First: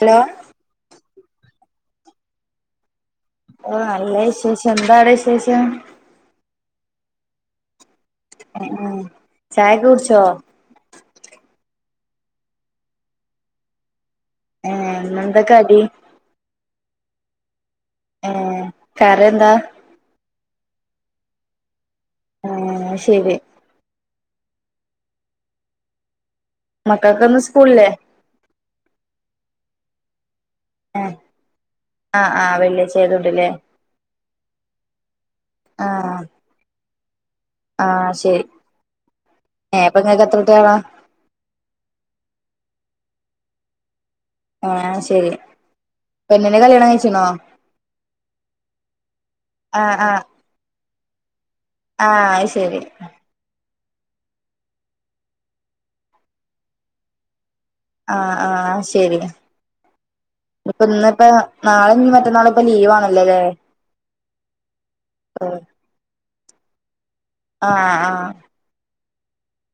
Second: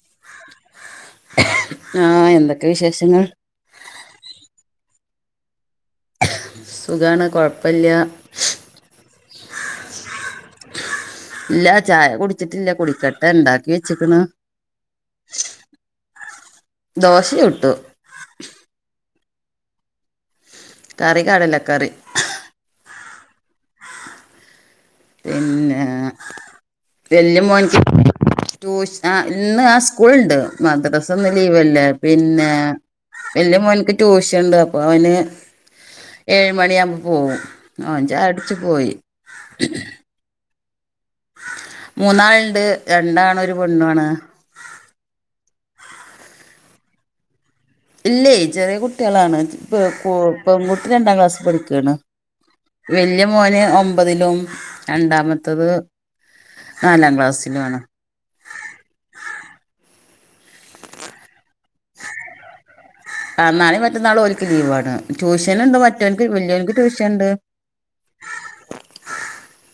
Hello ആഹ് എന്തൊക്കെ വിശേഷങ്ങൾ ഓ നല്ല വിശേഷം എന്താവിടെ വിശേഷം സുഖാണ് കൊഴപ്പല്ല്യ എയ് ചായക്കെ കുടിച്ചോ ഇല്ല ചായ കുടിച്ചിട്ടില്ല കുടിക്കട്ടെ ണ്ടാക്കി വെച്ചിക്ക്ണ് ഏഹ് ഇന്നെന്താ കടി ദോശയുട്ടു എഹ് കറിന്താ കറി കടലകറി ഏ അത് ശരി പിന്നെ വല്യ മക്കൾക്കൊന്നും മോൻച്ചി സ്കൂളില്ലേ ട്യൂഷ ഇന്ന് ആഹ് സ്കൂളണ്ട് ഏ മദ്രാസന്ന് ലീവല്ലേ ആ ആ പിന്നെ വെള്ളിയാഴ്ച ആയതോണ്ടല്ലേ വല്ല്യ മോനക്ക് ട്യൂഷൻണ്ട് അപ്പൊ അവന് ആ ഏഴ് മണിയാവുമ്പോൾ പോവും ആ ഓൻ ശരി ചെയ്യുടിച്ചു പോയി ഏ അപ്പൊങ്ങക്ക് എത്രുട്ട്യാളാ മൂന്നാള്ണ്ട് രണ്ടാണും ഒരു പെണ്ണു ആണ് ആഹ് ശരി പെണ്ണിനെ കല്യാണം കഴ്ച്ച്ണോ ഇല്ലേയ് ചെറിയ കുട്ട്യാളാണ് പെ ആ ആ കു പെൺകുട്ടി രണ്ടാം ക്ലാസ് പഠിക്ക ആ അത് ശരി വല്യയ മോന് ഒ മ്പതിലും രണ്ടാമത്തത് നാലാം ക്ലാസ്സിലും ആണ് ആഹ് ആഹ് ശരി ഇപ്പൊന്നിപ്പോ നാളെഞ്ഞി മറ്റന്നാളൊക്കെ ലീവാണല്ലോല്ലേ നാളീം മറ്റന്നാളും ഓൽക്ക് ലീവാണ് ട്യൂഷന്ണ്ട് മറ്റോൻക്ക് വല്യോൻക്ക് ട്യൂഷന്ണ്ട് ആഹ് ആഹ്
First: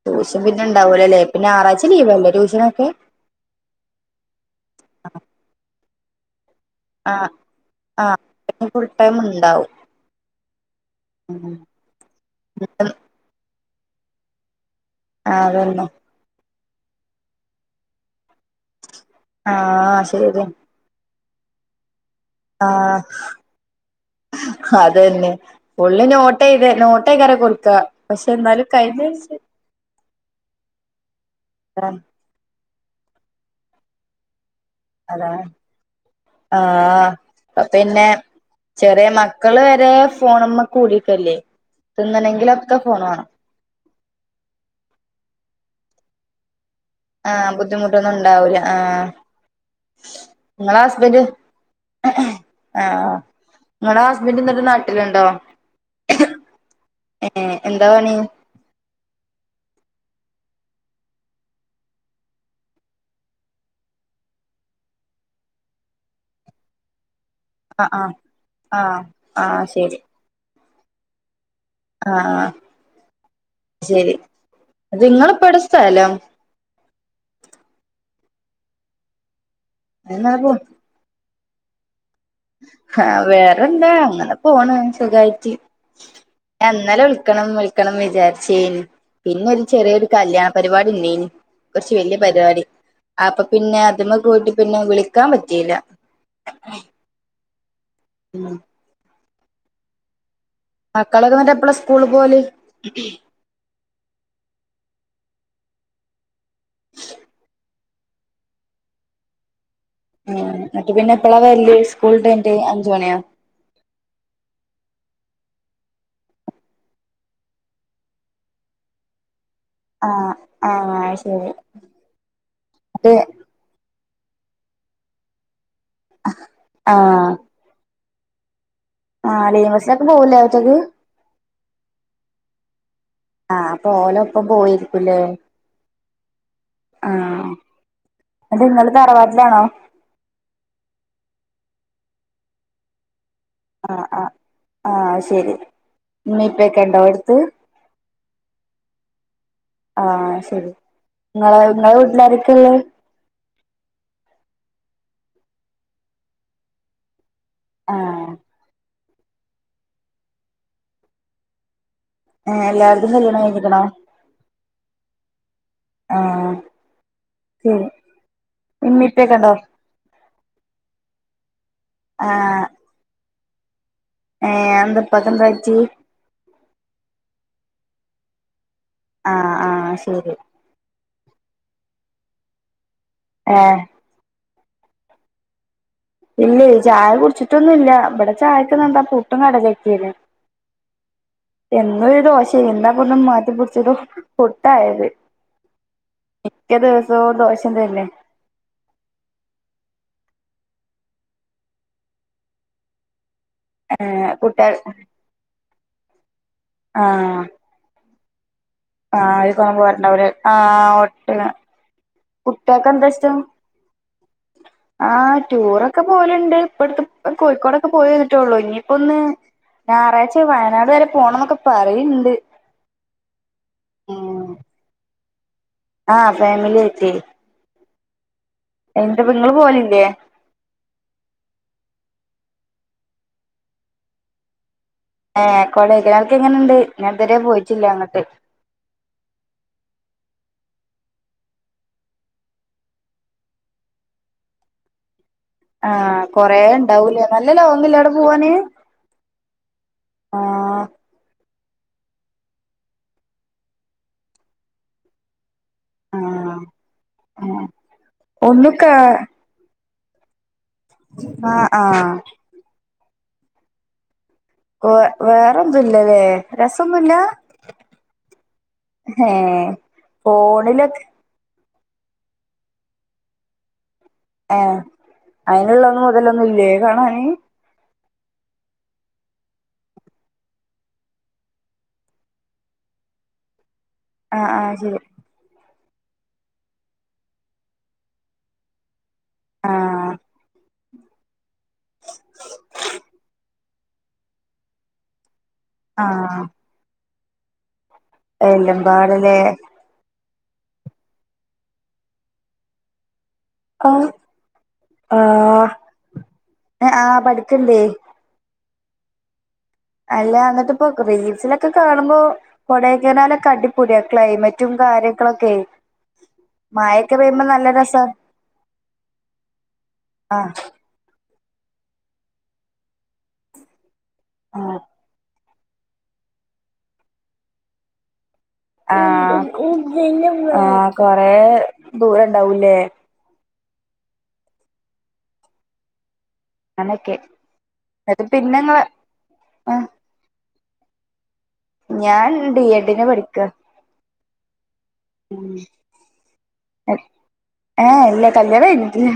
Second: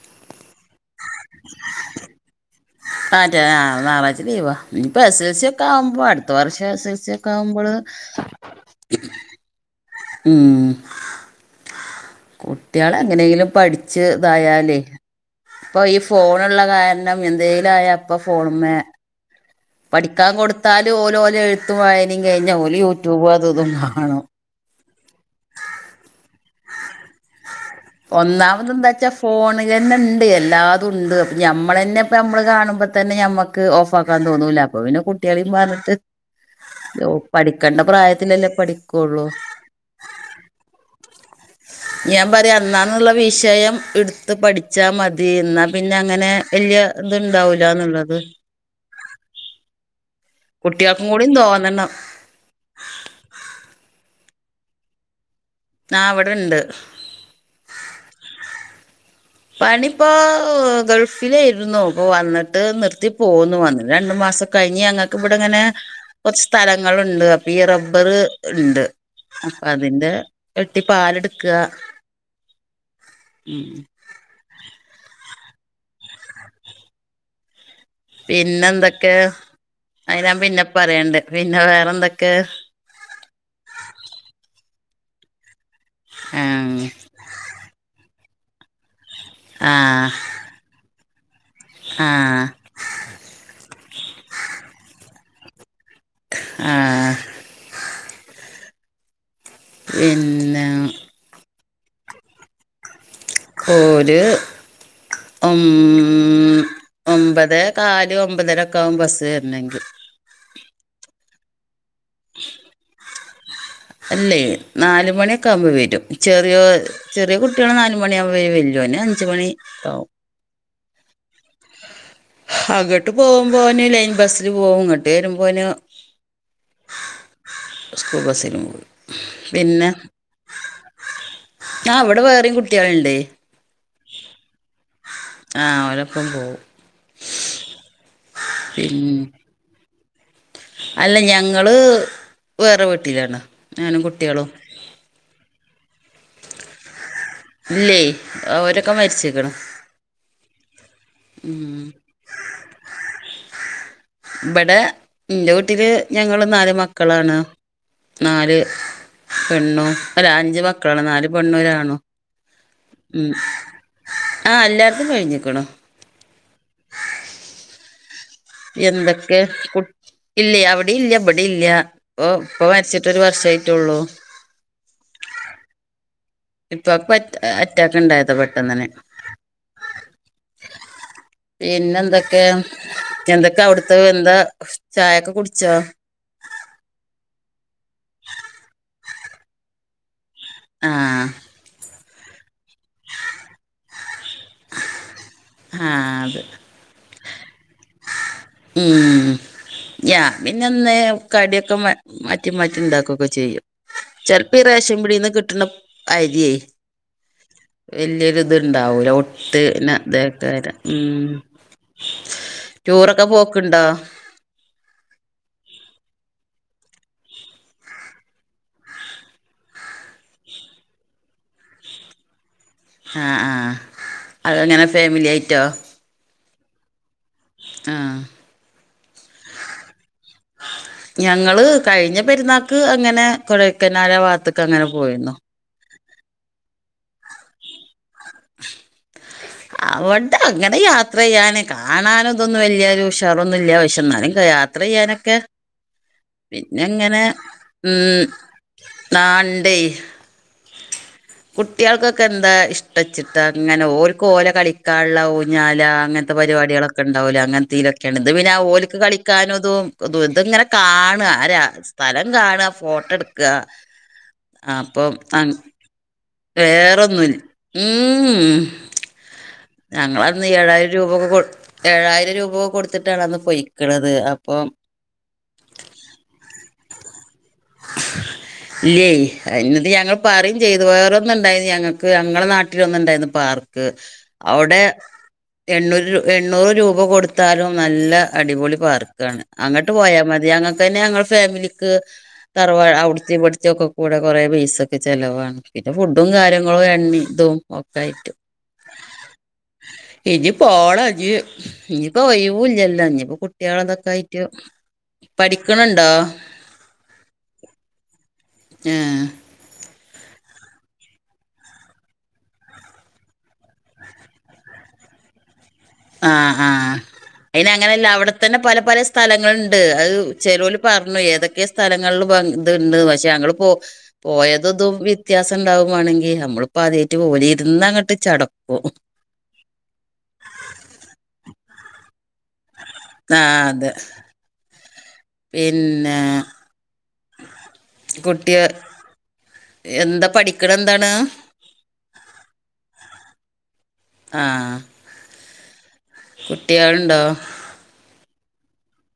ട്യൂഷൻ പിന്നെണ്ടാവൂലലേ പിന്നാറാഴ്ച ലീവല്ലേ ട്യൂഷനൊക്കെ അതെ ആഹ് ഞാറാഴ്ച ലീവാ ഇനിപ്പോ എസ് എൽ സി ഒക്കാവുമ്പോ അടുത്ത വർഷം എസ് എൽ സി സി ആ ക്കാവുബള് ആഹ് അയിന് ഫുൾ ടൈം ഉം ഉം കുട്ട്യാളെങ്ങനേലും പഠിച്ച്തായാലേ ഇപ്പൊ അതന്നെ ഈ ഫോണ്ള്ള കാരണം എന്തേലും ആയാപ്പ ഫോണ് മ്മേ ആഹ് പഠിക്കാൻ ശരിയ കൊടുത്ത ത്താല് ഓലോലോലെഴുത്തും വയനിം കഴിഞ്ഞാ ഓല് യൂട്യൂബും അതുതും കാണും ഹതന്നെ ഫുള്ള് നോട്ടെയ്തെ നോട്ടേക്കാരം കൊട്ക്ക ഒന്നാമതെന്താച്ചാ ഫോണ്ലെന്നെണ്ട് എല്ലാതുംണ്ട് അപ്പൊ ഞമ്മളെന്നെ നമ്മള് കാണുമ്പോ തന്നെ ഞമ്മക്ക് ഓഫാക്കാൻ തോന്നൂല അപ്പൊ പിന്നെ കുട്ടികളീം പർഞ്ഞിട്ട് ആഹ പ്പൊപ്പിന്നെ ചെറിയ പഠിക്കുള്ളൂ മക്കള് വരെ ഫോണ്മ്മെ കൂടീക്കല്ലേ ഞാൻ തിന്നണെങ്കിലൊ പറയാ അന്നാന്നുള്ള വിഷയം ഇടുത്ത് പഠിച്ചാ മതി എന്നാ പിന്നെ അങ്ങനെ വല്യ ത്ണ്ടാവൂലാന്നുള്ളത് വൂല ആഹ് കുട്ടികൾക്കും ങ്ങളസ്ബന്റ് കൂടി തോന്നണം ആഹ് ങ്ങള ഹസ്ബന്റ് ന്നട്ട് നാട്ടില്ണ്ടോ ആഹ് വിടെണ്ട് ഏഹ് എന്താപണി പണിപ്പോ ഗൾഫിലേയിർന്നു പ്പ വന്നിട്ട് നിർത്തി പോന്നു വന്നിട്ട് രണ്ട് മാസൊ കഴിഞ്ഞ് ഞങ്ങക്ക്‌ വടെങ്ങനെ കുറച്ച് സ്ഥലങ്ങളുണ്ട് അ ഈ ആഹ് ആഹ് റബ്ബറ് ഇണ്ട് ആഹ് അപ്പൊ ആഹ് ശരി അതിന്റെ വെട്ടി പാല്ട്ക്ക ആഹ് ശരി ദിങ്ങളിപ്പോടെ സ്ഥലം പിന്നെന്തൊക്കെ അയ് അങ്ങനെ ഞാൻ പോ പിന്നെപ്പറയണ്ട് പിന്നെ വേറെന്തൊക്കെ ഹാ വേറെന്താ അങ്ങനെ പോണ് സുഖായ്ട്ട് ആ ഞാൻന്നലെ വിളിക്കണം വിൾക്കണം വിചാര്ച്ചേനി പിന്നൊരു ആ ചെറിയൊരു കല്യാണം പരിപാടില്ലേനി കുർച്ച് ആ വല്യ പരിപാടി അപ്പൊ പിന്നെ അതുമ്മ പോയിട്ടി പിന്നെ വിളിക്കാൻ പറ്റീല ആഹ് ഉം പിന്നെ മക്കളൊക്കെന്നട്ടെപ്പള സ്കൂള് പോവല് ഓല് ഒം ഒമ്പതേ കാല് ഒമ്പതരൊക്കെ ആകും ബസ്സ് വരണെങ്കി ഉം ന്നട്ട് പിന്നെപ്പളാ വരല് സ്കൂളിട്ടയ്ഞ്ഞിട്ട് അഞ്ചു മണിയോ അല്ലേയ് നാലുമണിയൊക്കാവുമ്പോ വരും ചെറിയോ ചെറിയ കുട്ട്യാള് നാല് മണിയാവുമ്പോ വല്ല്യോനഞ്ച് മണിക്കാവും ആഹ് ആഹ് ശരി അങ്ങട്ട് അത് പോവുമ്പോന് ലൈൻ ബസില് പോവും ഇങ്ങട്ട് വരുമ്പോന് ആഹ് സ്കൂൾ ബസിന് പോവും ആഹ് ലൈൻ പിന്നെ ബസിലൊക്കെ പോവൂലേ ഒറ്റക്ക് ആഹ് ഇവടെ വേറിം കുട്ട്യാള്ണ്ടേ ആഹ് അപ്പൊ ഓലോപ്പം പോയിരിക്കൂല്ലേ ആ ഓലൊപ്പം പോവും ആഹ് അത് ഇങ്ങള് പിന്നെ തറവാട്ടിലാണോ? അല്ല ഞങ്ങള് വേറെ വീട്ടിലാണ് ഞാനും ആഹ് ആഹ് കുട്ടികളും ആഹ് ശരി ഇമ്മീം ഇപ്പൊക്കെ ഇണ്ടോ എടുത്ത്? ഇല്ലേ ഓരൊക്കെ മരിച്ച്ക്ക്ണ് ആഹ് ശരി ഇങ്ങള് ഇങ്ങളെ വീട്ടിലാരൊക്കെ ഇള്ളത്? ഇബടെ ഇന്റെ വീട്ടില് ഞങ്ങള് നാല് മക്കളാണ് ആഹ് നാല് പെണ്ണും അല്ല അഞ്ച മക്കളാണ് നാല് പെണ്ണും, ഒരാണും ഏഹ് എല്ലാര്തും ഉം കല്യാണം കഴിഞ്ഞ്ക്ക്ണോ ആഹ് എല്ലാര്ത്തും കഴിഞ്ക്ക്ണ് ആഹ് [unintelligible] ഇമ്മീം എന്തൊക്കെ ഇപ്പെക്കെണ്ടോ കു ഇല്ല അവടെ ഇല്ല ഇവടെ ഇല്ല പ്പോ ഇപ്പ ആഹ് മരിച്ചി ട്ടോര് വർഷയിട്ടുള്ളൂ ഏഹ് എന്താ ഇപ്പാക്ക് എന്താ പറ്റി ഇപ്പാക്ക് പ്പഅറ്റാക്ക് ഇണ്ടായത് പെട്ടന്നന്നെ ആഹ് ആഹ് ശരി പിന്നെ എന്തൊക്കെ എന്തൊക്കെ ഏഹ് അവിടുത്തെ എന്താ ചായക്കെ കുടിച്ചോ? ഇല്ല്യേ ചായ കുടിച്ചിട്ടൊന്നുല്ല ഇവടെ ചായക്ക് ഇന്ന് എന്താ പൂട്ടും കടലിം ആ‌ക്കിണ് ആഹ് എന്നും ഒരു ദോശ ഇന്നാ ഒന്ന് മാറ്റിപിടിച്ചൊരു പുട്ടായത് ആഹ് അത് ക്ക ദിവസവും ദോശ തന്നെ ഉം ഞാൻ പിന്നെന്ന് കടിക്കെ മാറ്റി മാറ്റി ഇണ്ടാക്കൊക്കെ ചെയ്യും ഏഹ് ചെൽപ്പ ഈ കുട്ട്യാൾ റേഷ പിടിന്ന് കിട്ട്ണ അരിയെ ആഹ് വല്യൊരു ത്ണ്ടാവൂല ആഹ് ഒരിക്കൊന്നും ഒട്ട്ണെ പോവാറുണ്ടാവൂല തേക്കാരം ആഹ് ഉം ഒട്ടക കുട്ട്യാക്ക് എന്താ ടൂറൊക്കെ ഇഷ്ടം? പോക്ക്ണ്ടോ ആഹ് ടൂറൊക്കെ പോല്ണ്ട് ഇപ്പട്ത്ത് കോഴിക്കോടൊക്കെ പോയി വന്നിട്ടോള്ളൂ ഇനിപ്പോ ഒന്ന് ഞായറാഴ്ച വയനാട് വരെ പോണം ന്നൊക്കെ പറിണ്ട് ആഹ് ആഹ് അതങ്ങനെ ഫേമിലി ആയിട്ടോ? ആഹ് ഫേമിലി ആയിട്ട് ആഹ് എന്തെപ്പ ഇങ്ങള് പോലില്ലേ? ഞങ്ങള് കഴിഞ്ഞ പെരുന്നാക്ക് അങ്ങനെ കൊടയ്ക്കനാല് ആ ഭാത്ത്ക്ക് അങ്ങനെ പോയിന്നു ഏഹ് കോടയ്കനാൽക്ക് എങ്ങനെണ്ട് ഞാൻ ഇതുവരെ പോയിട്ടില്ല അങ്ങട്ട് [inaudible] [inaudible] [inaudible] അവടെ അങ്ങനെ യാത്ര ചെയ്യാന് കാണാന് ഇതൊന്നും വെല്ല്യോരു ഉഷാറൊന്നും ഇല്ല പക്ഷേ എന്നാലും യാ ത്രയ്യാനൊക്കെ ആഹ് കൊറെ ഇണ്ടാവൂലേ നല്ല ലോങ്ങില്ലേ അവടെ പോവാന്? ആഹ് ഇണ്ടെ ആഹ് കുട്ടികൾക്കൊക്കെ എന്താ ഇഷ്ടച്ചിട്ടാ അങ്ങനെ ഓല്ക് ഓല കളിക്കാനുള്ള ഓല് ഊഞാല അങ്ങനത്തെ ആഹ് പരിപാടികളൊക്കെ ഉണ്ടാവൂലെ ആഹ് അങ്ങന് ത്തിലൊക്കെയാണ് ഇത് പിന്നെ ഒന്നുക്കാ ഓല്ക്ക് കളിക്കാനും ഇതും ത് ഇത് ഇങ്ങനെ കാണ ആഹ് സ്ഥലം കാണ ഫോട്ടട്ക്ക വെ വേറെൊന്തുല്ലലെ വേറന്നുല്ല ഉം ഉം ഏ ഞങ്ങളന്ന് ഏഴായിരം ഫോണിലൊക്കെ രൂപൊക്കെ കൊട്ത്ത് ഏഴായിരം രൂപ കൊട്ത്തിട്ടാണ് അന്ന് പൊയ്ക്ക്ണത് ഏഹ് അയിനുള്ള ന്ന് മൊതലൊന്നുല്ലേ കാണാന് ഇല്ലേയ് ന്നട്ട് ഞങ്ങൾ പറയിം ചെയ്തു വേറൊന്ന് ണ്ടായിരുന്നു ഞങ്ങക്ക് ഞങ്ങളെ നാട്ടിലൊന്നുണ്ടായിന്നു പാർക്ക് പാർക്ക് ആ ആ അവിടെ ശരി എണ്ണൂറ് എണ്ണൂറ് രൂപ കൊടുത്താലും നല്ല അടിപൊളി പാർക്ക് പാർക്കാണ് ആ അങ്ങട്ട് പോയാ മതി അങ്ങത്തന്നെ ഞങ്ങളെ ഫാമിലിക്ക് അവിട്ത്തിം ഇവിടൊക്കെകൂടെ കുറേ പൈസക്ക് ച്ചെലവാണ് പിന്നെ ആ ഫുഡും കാര്യങ്ങളും നിങ്ങൾ എണ്ണിമ് തും ഒക്ക ആയിട്ട് എല്ലമ്പാടെലെ ഇനി പോണ ഞ്ഞി ഇനി ഓയ് വൂല്ലല്ലോ ഇനിപ്പോ ആ കുട്ട്യാളതക്കയിട്ട് പഠിക്ക്ണ് ണ്ടോ ഏഹ് ആഹ് പഠിക്ക്ണ്ടേയ് ഏഹ് അല്ല ന്നിട്ട് പ്പൊ റീൽസിലൊക്കെ കാണുമ്പോ കൊടെക്കനാലൊക്കെ അടിപൊളിയ ക്ലൈമറ്റും കാര്യങ്ങളൊക്കെയ് ആഹ് ആഹ് അയിന് രസാ അങ്ങനല്ല അവ്ട്തന്നെ പല പല സ്ഥലങ്ങളുണ്ട് അത് ആ ചെലോല് പറഞ്ഞു ഏതൊക്കെ സ്ഥലങ്ങളിൽ ത്ണ്ട് പക്ഷെ ഞങ്ങള് പോ ആ പോയത് ഇതും വിത്യ വിത്യാസണ്ടാവു വാണെങ്കി നമ്മളിപ്പോൾ ആദ്യമായിട്ട് പോവല്ലേ ഇര്ന്നങ്ങട്ട് ചടക്കും ആഹ് ആഹ് കൊറെ ദൂരം ണ്ടാവൂല്ലേ ആഹ് അതെ പിന്നെ ങ്ങനൊക്കെ ന്നട്ട് കുട്ടിയ പിന്നെങ്ങള് ആഹ് എന്താ പഠിക്ക്ണെന്താണ് ഞാൻ ഡി എഡിന് പഠിക്ക ആഹ് ഉം കുട്ട്യാള്ണ്ടോ ഏഹ് ഇല്ല കല്യാണം കഴിഞ്ഞിട്ടില്ല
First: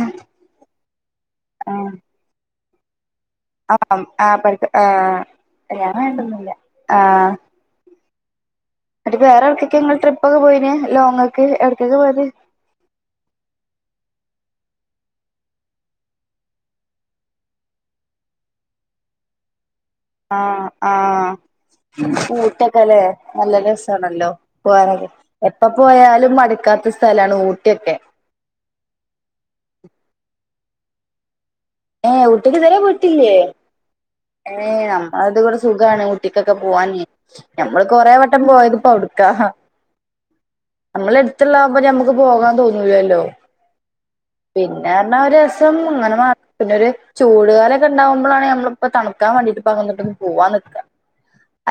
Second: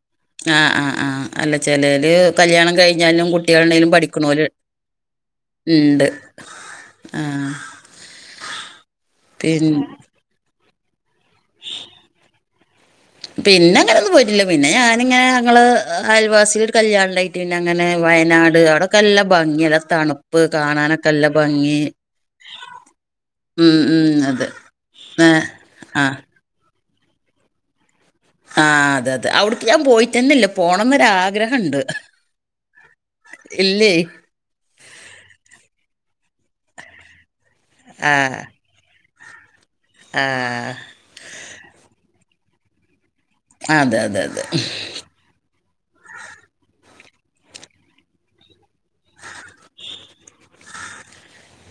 ആഹ് ആഹ് ആഹ് അല്ല ആഹ് ചെലെല് കല്യാണം കഴിഞ്ഞാലും കുട്ട് കുട്ട്യാള് ണ്ടെങ്കിലും ആഹ് ആഹ് പഠിക്ക ആഹ് കല്യാണം പഠിക്ക്ണോല്ണ്ട് കഴിഞ്ഞിട്ടൊന്നുല്ല ആഹ് ന്നട്ട് വേറെവ്ട്ക്കക്കെ പിൻ ങ്ങള് ട്രിപ്പോക്കെ പോയത് ലോങ്ങ്ക്ക് ഒട്ക്കെക്ക പോയത് പിന്നെ അങ്ങനെ ഒന്നും പോയിറ്റില്ല പിന്നെ ഞാനിങ്ങനെ ഞങ്ങൾ അയൽവാസിക്ക് ഒരു കല്യാണണ്ടായ്നു പിന്നെ അങ്ങനെ വയനാട് അവിടെക്കെ നല്ലാ ഭംഗിയല്ലേ തണുപ്പ് കാണാനൊക്കെ ല്ല ഭംഗി ഊട്ടൊക്കെല്ലെ നല്ല ഉം ഉം രസണല്ലോ അതെ പോണത് ഏ എപ്പ ആ പോയാലും മടുക്കാത്ത സ്ഥലാണ് ഊട്ടിയൊക്കെ ആഹ് അതെ അതെ അവിട്ക്ക് ഞാൻ പോയിട്ടെന്നെല്ല പോണംന്നോരാഗ്രഹണ്ട് ഏഹ് ഊട്ടിക്ക് ഇതുവരെ പോയിട്ടില്ലേ ഏഹ് നമ്മളത്ബടെ സുഖാണ് ഊട്ടിക്കൊക്കെ പോവാന് നമ്മള് കൊറെേ വട്ടം പോയത്പ്പോ അവ്ട് അവ്ട്ക്ക ആഹ് നമ്മളെട്ത്ത്ള്ളാവുമ്പോ ഞമ്മക്ക് പോകാൻ തോന്നൂലല്ലോ? അതെ അതെ അതെ ന്നാ ഒരു രസം ഇങ്ങനെ മാ പിന്നൊര് ചൂടുകാലൊക്കെണ്ടാവുമ്പോളാണ് ഞമ്മളിപ്പോ തണുക്കാ വേണ്ടിട്ട് അങ്ങട്ടൊക്കെ പോവാൻ നിക്ക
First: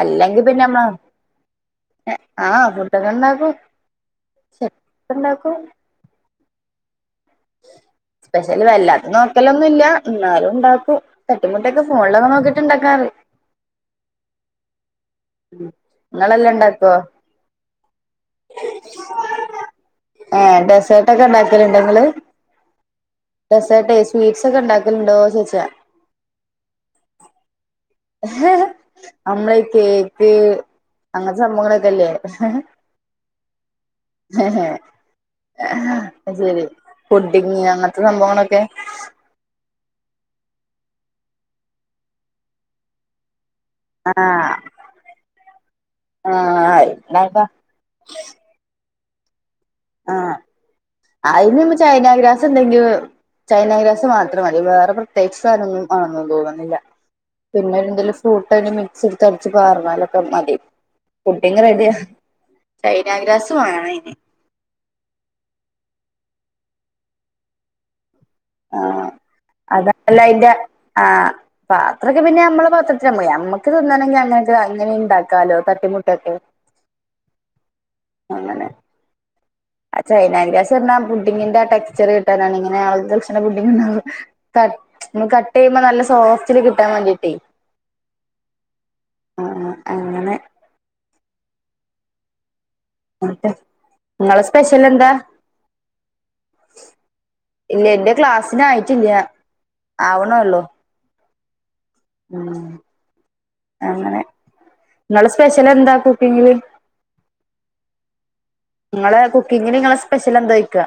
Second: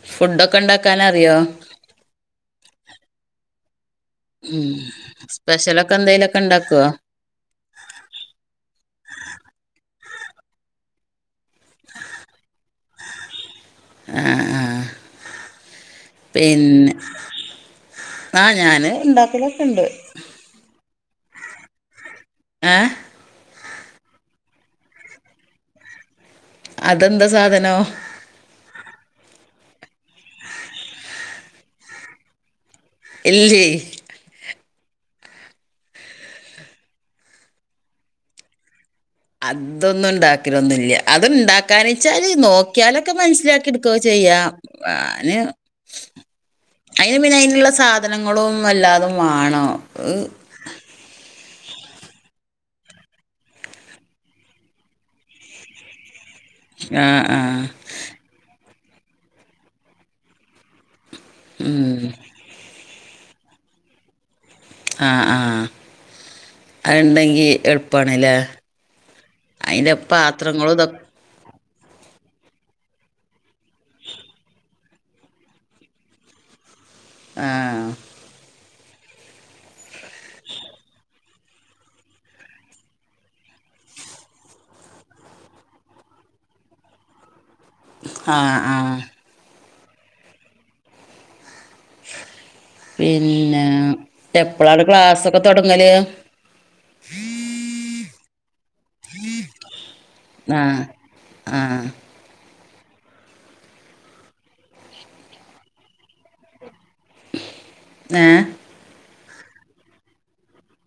അല്ലെങ്കി ഫുഡൊക്കെ പിന്നെ ഉണ്ടാക്കാൻ അറിയോ നമ്മള് ആഹ് ഫുഡൊക്കെണ്ടാക്കും ഉം സ്പെഷ്യലൊക്കെ എന്തേലൊക്കെ ണ്ടാക്കുവോ? സ്പെഷ്യല് വല്ലാത്ത നോക്കലൊന്നുല്ല ന്നാലും ണ്ടാക്കും തട്ടിമുട്ടിയൊക്കെ ഫോണിലൊക്കെ നോക്കിട്ട് ഇണ്ടാക്കാറിം ആ ആ നിങ്ങളെല്ലാം പിന്നെ ഉണ്ടാക്കുവോ ആഹ് ഞാന് ഇണ്ടാക്കലൊക്കെണ്ട് ഏഹ് ഡെസേർട്ട്ക്കെ ഇണ്ടാക്കല്ണ്ടങ്ങള്? ഏഹ് ഡെസേർട്ടേ സ്വീറ്റ്സൊക്കെണ്ടാക്കലുണ്ടോ ചോയ്ച്ചാ? അതെന്താ സാധനം? നമ്മളെ ഈ കേക്ക് അങ്ങനത്തെ സംഭവങ്ങളൊക്കെല്ലേ? ഇല്ല്യേ അഹ് ശരി പുഡിങ് അങ്ങനത്തെ സംഭവങ്ങളൊക്കെ അതൊന്നും ഇണ്ടാക്കലൊന്നുല്ല്യ അത്ണ്ടാക്കാനെച്ചാല് നോക്കിയാലൊക്കെ മനസ്സിലാക്കിടുക്കൊ ക്കെ ചെയ്യാ ആഹ് ഞാന് ആഹ് അയ്നി പിന്നെ ഇണ്ടാക്കാ അയ്ന്ള്ള സാധ നങ്ങളും എല്ലാതും വാണം അയിന് നമ്മ ചൈനഗ്രാസ്ണ്ടെങ്കിലും ചൈനാ ഗ്രാസ് മാത്രം മതി വേറെ പ്രത്യേകിച്ച് സാധനൊന്നും മാണെന്ന് തോന്ന്ണ്ല്ല്യ ഏഹ് ആ ആ പിന്നെന്തേലും ഫ്രൂട്ട് അയ്ന് മിക്സ്ട്ത്തടച്ച് പാർന്നാലൊക്കെ മതി പുഡിംങ്ങ് ഉം റെഡിയാ ചൈനാഗ്രാസ മാണയിന് ആഹ് ആഹ് അഹ്ണ്ടെങ്കി എള്പ്പാണ്ല്ലേ? ആ അതല്ലയിന്റെ ഇതൊക്കെ ആഹ് പാത്രൊക്കെ പിന്നമ്മള് പത്രത്തില പോയി ഞമ്മക്ക തിന്നണെങ്കി അങ്ങനൊക്കെ എങ്ങനീണ്ടാക്കാാലോ? തട്ടിമുട്ടിയൊക്കെ ആഹ് അങ്ങനെ ആ ചൈനാഗ്രാസർഞ്ഞാ ആ പുണ്ടിങ്ങിന്റാ ടെക്സ്ചർ കിട്ടാനാണ്ങ്ങനെ [unintelligible] പുഡിംങ്ങ്ണ്ടാ കട്ട് നമ്മള് കട്ടെയ്യുമ്പോ നല്ല സോഫ്റ്റില് കിട്ടാ വേണ്ടിയ്ട്ടെ ആഹ് ആഹ് അങ്ങനെ എന്നിട്ട് പിന്നെ നിങ്ങളെ എപ്പളാണ് ക്ലാസൊക്കെ തൊടങ്ങല്? ഇല്ല്യ ഇന്റെ ക്ലാസിനായിട്ടില്ല്യ ആവ്ണൊള്ളു ആഹ് ഉം അങ്ങനെ ഇങ്ങളെ സ്പെഷ്യലെന്താ കുക്കിംഗില്? ഏഹ് ഇങ്ങളെ കുക്കിങ്ല്ങ്ങളെ സ്പെഷ്യലെന്തോയിക്ക?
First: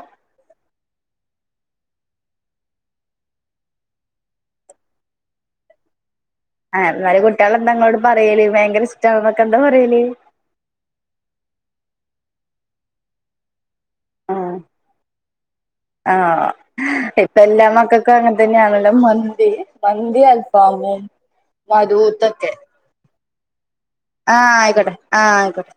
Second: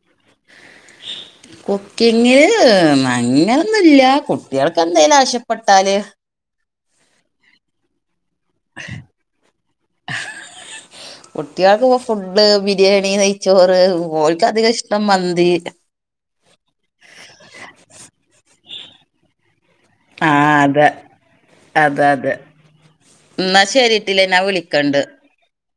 കുക്കിങ്ങില് അങ്ങനൊന്നുല്ല്യ കുട്ടിയൾക്കെന്തേലും ആവശ്യപ്പെട്ടാല് ആ എന്നാലും കുട്ടിയാളെന്താ ഇങ്ങളോട് പറയല് ഭയങ്കരിഷ്ട്ടാണെന്നൊക്കെ എന്താ പറയല് കുട്ട്യാൾക്ക്പ്പം ഫുഡ് ബിരിയാണി, നെയച്ചോറ്, ഓൽകധികഷ്ടം മന്തി ആഹ് ഇപ്പൊ എല്ലാ മക്കക്കും അങ്ങൻ തന്നെയാണല്ലോ മന്തി മന്തി ആ അതെ അൽഫാമ് അതെ അതെ മധൂഹൂത്തൊക്കെ എന്നാ ശരിട്ടില്ലേ ഞാൻ ആഹ് അയിക്കോട്ടെ വിളിക്കണ്ട് ആഹ് അയിക്കോട്ടെ